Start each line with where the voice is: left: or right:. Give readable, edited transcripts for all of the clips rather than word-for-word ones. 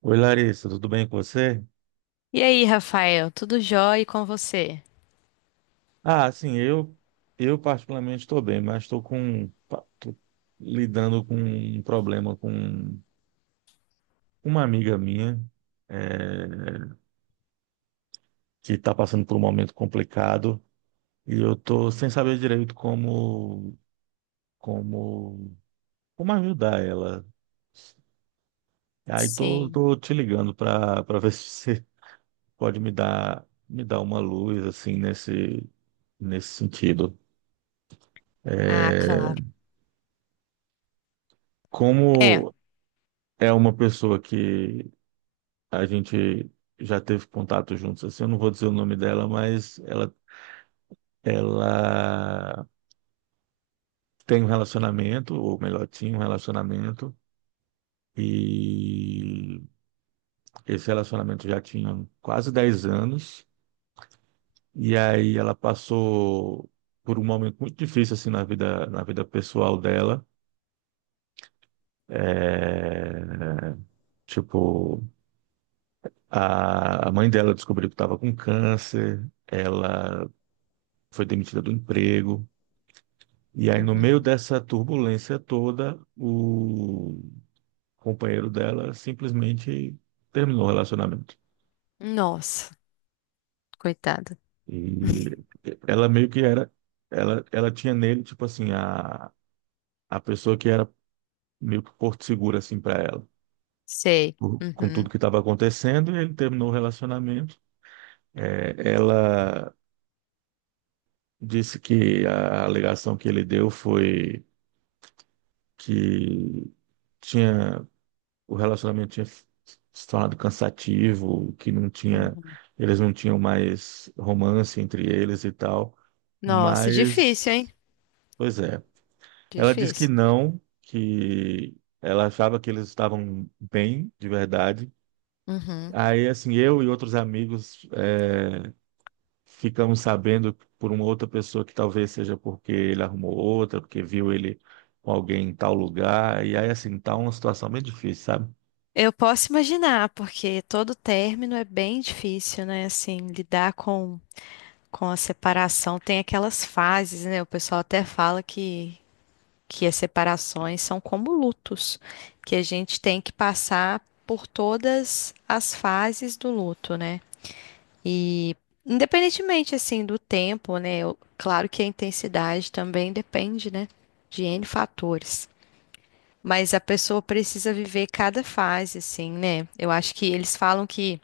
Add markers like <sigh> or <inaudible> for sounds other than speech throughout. right: Oi, Larissa, tudo bem com você?
left: E aí, Rafael, tudo jóia e com você?
right: Ah, sim, eu particularmente estou bem, mas estou com tô lidando com um problema com uma amiga minha eh, que está passando por um momento complicado e eu estou sem saber direito como como ajudar ela. Aí
left: Sim.
right: tô te ligando para ver <laughs> se você pode me dar uma luz assim nesse sentido.
left: Ah,
right: Eh,
left: claro. É.
right: como é uma pessoa que a gente já teve contato juntos, assim, eu não vou dizer o nome dela, ela tem um relacionamento, ou melhor, tinha um relacionamento, e esse relacionamento já tinha quase 10 anos, e aí ela passou por um momento muito difícil, assim, na vida pessoal dela. É, tipo, a mãe dela descobriu que estava com câncer, ela foi demitida do emprego. E aí, no meio
left: Uhum.
right: dessa turbulência toda, o companheiro dela simplesmente terminou o relacionamento.
left: Nossa, coitada.
right: E
left: <laughs>
right: ela meio que era, ela tinha nele, tipo assim, a pessoa que era meio que porto seguro, assim, para ela,
left: Sei.
right: com tudo
left: Uhum.
right: que estava acontecendo, e ele terminou o relacionamento. É, ela disse que a alegação que ele deu foi que tinha o relacionamento tinha se tornado cansativo, que não tinha,
left: Uhum.
right: eles não tinham mais romance entre eles e tal.
left: Nossa, difícil,
right: Mas,
left: hein?
right: pois é. Ela disse que
left: Difícil.
right: não, que ela achava que eles estavam bem, de verdade.
left: Uhum.
right: Aí, assim, eu e outros amigos ficamos sabendo por uma outra pessoa que talvez seja porque ele arrumou outra, porque viu ele com alguém em tal lugar. E aí, assim, tá uma situação bem difícil, sabe?
left: Eu posso imaginar, porque todo término é bem difícil, né? Assim, lidar com a separação tem aquelas fases, né? O pessoal até fala que as separações são como lutos, que a gente tem que passar por todas as fases do luto, né? E independentemente assim do tempo, né? Claro que a intensidade também depende, né? De N fatores. Mas a pessoa precisa viver cada fase, assim, né? Eu acho que eles falam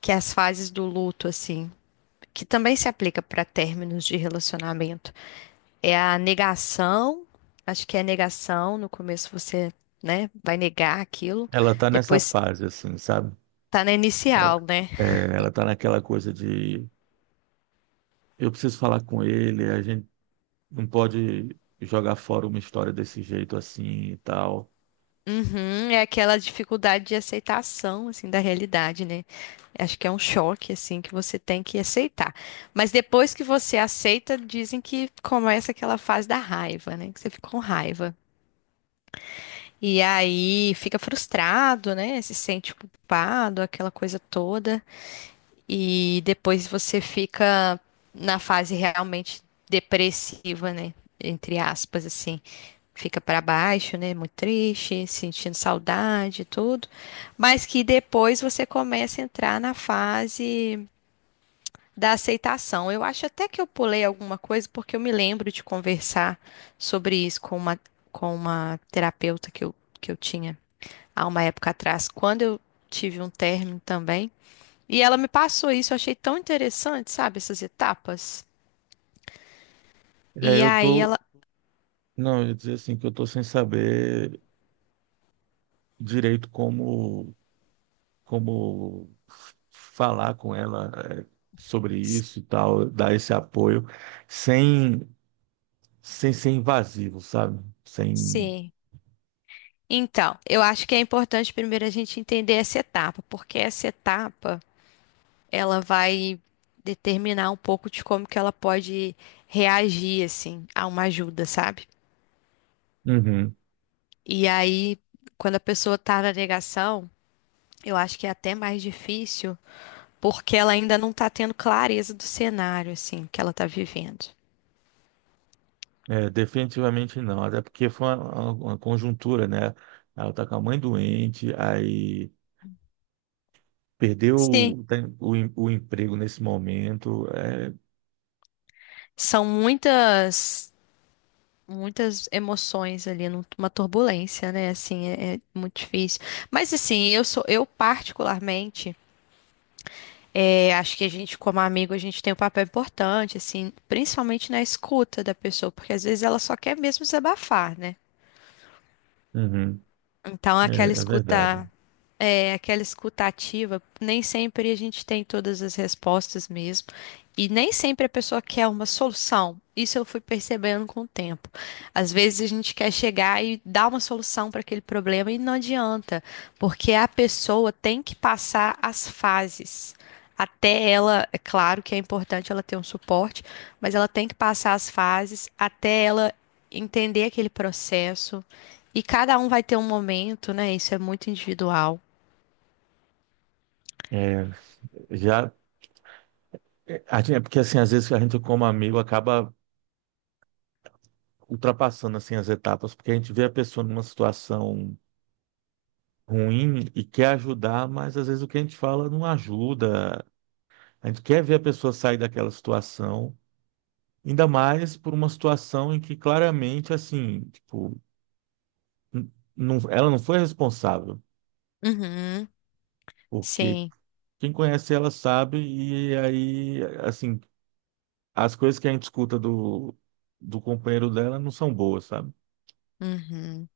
left: que as fases do luto, assim, que também se aplica para términos de relacionamento. É a negação, acho que é a negação, no começo você, né, vai negar aquilo,
right: Ela tá nessa
left: depois
right: fase, assim, sabe?
left: tá na inicial, né?
right: É, ela tá naquela coisa de eu preciso falar com ele, a gente não pode jogar fora uma história desse jeito assim e tal.
left: Uhum, é aquela dificuldade de aceitação, assim, da realidade, né? Acho que é um choque, assim, que você tem que aceitar. Mas depois que você aceita, dizem que começa aquela fase da raiva, né? Que você fica com raiva. E aí fica frustrado, né? Se sente culpado, aquela coisa toda. E depois você fica na fase realmente depressiva, né? Entre aspas, assim. Fica pra baixo, né? Muito triste, sentindo saudade e tudo. Mas que depois você começa a entrar na fase da aceitação. Eu acho até que eu pulei alguma coisa, porque eu me lembro de conversar sobre isso com uma terapeuta que eu tinha há uma época atrás, quando eu tive um término também. E ela me passou isso, eu achei tão interessante, sabe, essas etapas.
right: É,
left: E
right: eu
left: aí
right: tô,
left: ela.
right: não, eu ia dizer assim que eu tô sem saber direito como falar com ela é, sobre isso e tal, dar esse apoio sem sem ser invasivo, sabe? Sem.
left: Sim. Então, eu acho que é importante primeiro a gente entender essa etapa, porque essa etapa ela vai determinar um pouco de como que ela pode reagir assim a uma ajuda, sabe?
right: Uhum.
left: E aí, quando a pessoa tá na negação, eu acho que é até mais difícil, porque ela ainda não tá tendo clareza do cenário assim que ela tá vivendo.
right: É, definitivamente não, até porque foi uma conjuntura, né? Ela tá com a mãe doente, aí perdeu
left: Sim,
right: o, tem- o, em- o emprego nesse momento. É,
left: são muitas emoções ali, uma turbulência, né? Assim, é muito difícil. Mas assim, eu particularmente, acho que a gente, como amigo, a gente tem um papel importante, assim, principalmente na escuta da pessoa, porque às vezes ela só quer mesmo desabafar, né?
right: uhum,
left: Então, aquela
right: é verdade.
left: escuta, aquela escuta ativa, nem sempre a gente tem todas as respostas mesmo. E nem sempre a pessoa quer uma solução. Isso eu fui percebendo com o tempo. Às vezes a gente quer chegar e dar uma solução para aquele problema e não adianta, porque a pessoa tem que passar as fases. Até ela, é claro que é importante ela ter um suporte, mas ela tem que passar as fases até ela entender aquele processo e cada um vai ter um momento, né? Isso é muito individual.
right: É, já, é, a gente- é porque assim, às vezes a gente como amigo acaba ultrapassando assim as etapas, porque a gente vê a pessoa numa situação ruim e quer ajudar, mas às vezes o que a gente fala não ajuda. A gente quer ver a pessoa sair daquela situação. Ainda mais por uma situação em que claramente, assim, tipo, ela não foi responsável,
left: Uhum,
right: porque
left: sim.
right: quem conhece ela sabe, e aí, assim, as coisas que a gente escuta do companheiro dela não são boas, sabe?
left: Uhum.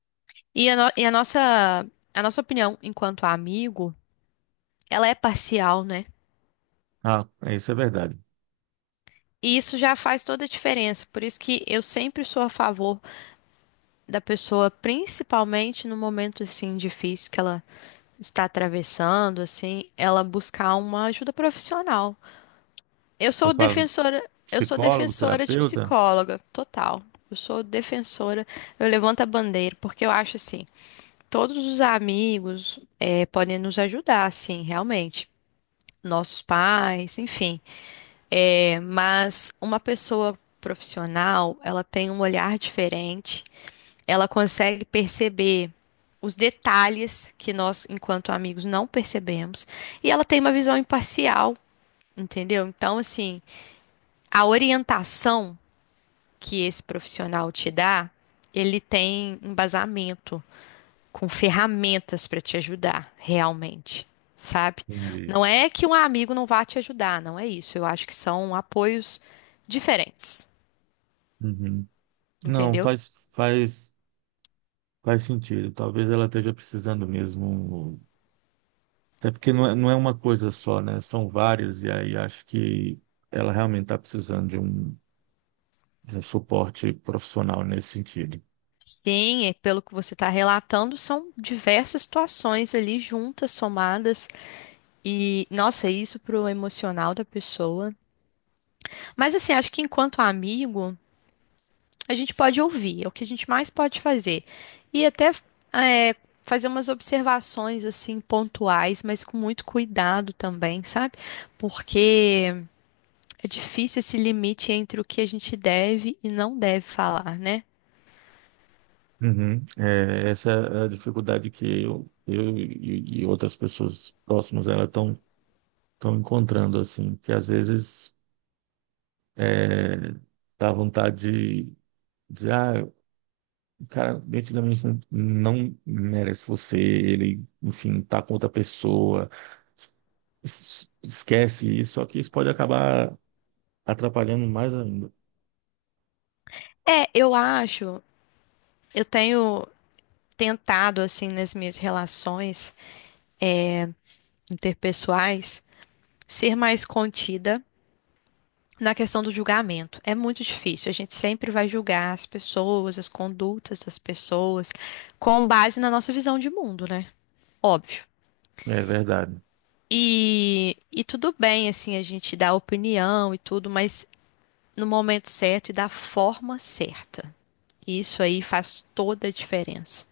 left: E a, no- e a nossa opinião enquanto amigo, ela é parcial, né?
right: Ah, é, isso é verdade.
left: E isso já faz toda a diferença. Por isso que eu sempre sou a favor da pessoa, principalmente no momento assim difícil que ela está atravessando, assim, ela buscar uma ajuda profissional.
right: Você fala
left: Eu sou
right: psicólogo,
left: defensora de
right: terapeuta?
left: psicóloga, total. Eu sou defensora, eu levanto a bandeira, porque eu acho assim, todos os amigos podem nos ajudar, sim, realmente. Nossos pais, enfim. Mas uma pessoa profissional, ela tem um olhar diferente, ela consegue perceber os detalhes que nós, enquanto amigos, não percebemos, e ela tem uma visão imparcial, entendeu? Então, assim, a orientação que esse profissional te dá, ele tem embasamento com ferramentas para te ajudar realmente, sabe?
right: Entendi.
left: Não é que um amigo não vá te ajudar, não é isso. Eu acho que são apoios diferentes,
right: Uhum. Não,
left: entendeu?
right: faz sentido. Talvez ela esteja precisando mesmo. Até porque não é uma coisa só, né? São várias, e aí acho que ela realmente está precisando de um suporte profissional nesse sentido.
left: Sim, é pelo que você está relatando, são diversas situações ali juntas, somadas, e nossa, é isso pro emocional da pessoa. Mas assim, acho que enquanto amigo, a gente pode ouvir, é o que a gente mais pode fazer. E até é, fazer umas observações assim pontuais, mas com muito cuidado também, sabe? Porque é difícil esse limite entre o que a gente deve e não deve falar, né?
right: Uhum. É, essa é a dificuldade que e outras pessoas próximas a ela estão estão encontrando, assim, que às vezes é, dá vontade de dizer, ah, o cara nitidamente não merece você, ele, enfim, tá com outra pessoa, esquece isso, só que isso pode acabar atrapalhando mais ainda.
left: É, eu acho, eu tenho tentado assim nas minhas relações interpessoais ser mais contida na questão do julgamento, é muito difícil. A gente sempre vai julgar as pessoas, as condutas das pessoas, com base na nossa visão de mundo, né? Óbvio.
right: É verdade,
left: E tudo bem, assim, a gente dá opinião e tudo, mas no momento certo e da forma certa. Isso aí faz toda a diferença.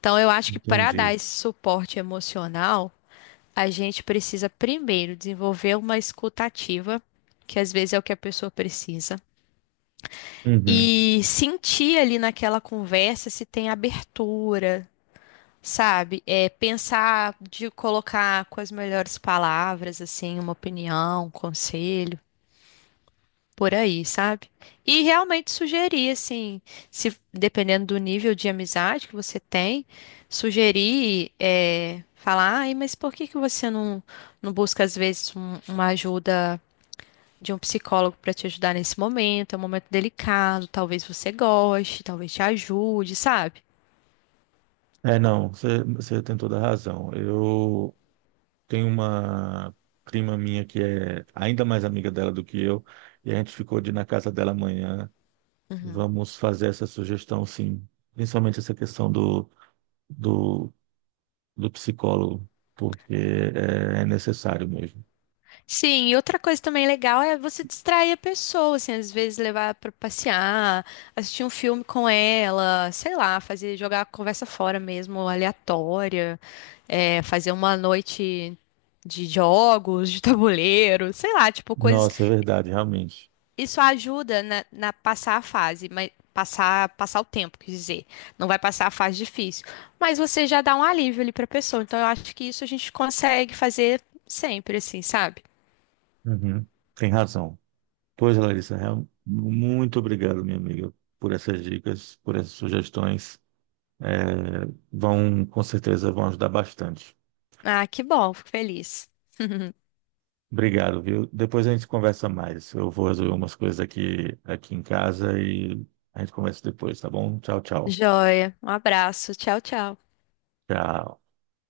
left: Então, eu acho que para
right: entendi.
left: dar esse suporte emocional, a gente precisa primeiro desenvolver uma escutativa, que às vezes é o que a pessoa precisa.
right: Uhum.
left: E sentir ali naquela conversa se tem abertura, sabe? Pensar de colocar com as melhores palavras, assim, uma opinião, um conselho, por aí, sabe? E realmente sugerir, assim, se dependendo do nível de amizade que você tem, sugerir, falar, ai, mas por que que você não, não busca às vezes uma ajuda de um psicólogo para te ajudar nesse momento, é um momento delicado, talvez você goste, talvez te ajude, sabe?
right: É, não, você tem toda a razão. Eu tenho uma prima minha que é ainda mais amiga dela do que eu, e a gente ficou de ir na casa dela amanhã. Vamos fazer essa sugestão, sim. Principalmente essa questão do, do psicólogo, porque é necessário mesmo.
left: Sim, e outra coisa também legal é você distrair a pessoa, assim, às vezes levar para passear, assistir um filme com ela, sei lá, fazer jogar a conversa fora mesmo, aleatória, fazer uma noite de jogos, de tabuleiro, sei lá, tipo coisas.
right: Nossa, é verdade, realmente.
left: Isso ajuda na passar a fase, mas passar, passar o tempo, quer dizer, não vai passar a fase difícil, mas você já dá um alívio ali para a pessoa. Então eu acho que isso a gente consegue fazer sempre, assim, sabe?
right: Uhum. Tem razão. Pois, Larissa, muito obrigado, minha amiga, por essas dicas, por essas sugestões. É, vão, com certeza, vão ajudar bastante.
left: Ah, que bom, fico feliz. <laughs>
right: Obrigado, viu? Depois a gente conversa mais. Eu vou resolver umas coisas aqui em casa e a gente conversa depois, tá bom? Tchau, tchau.
left: Joia, um abraço, tchau, tchau.
right: Tchau.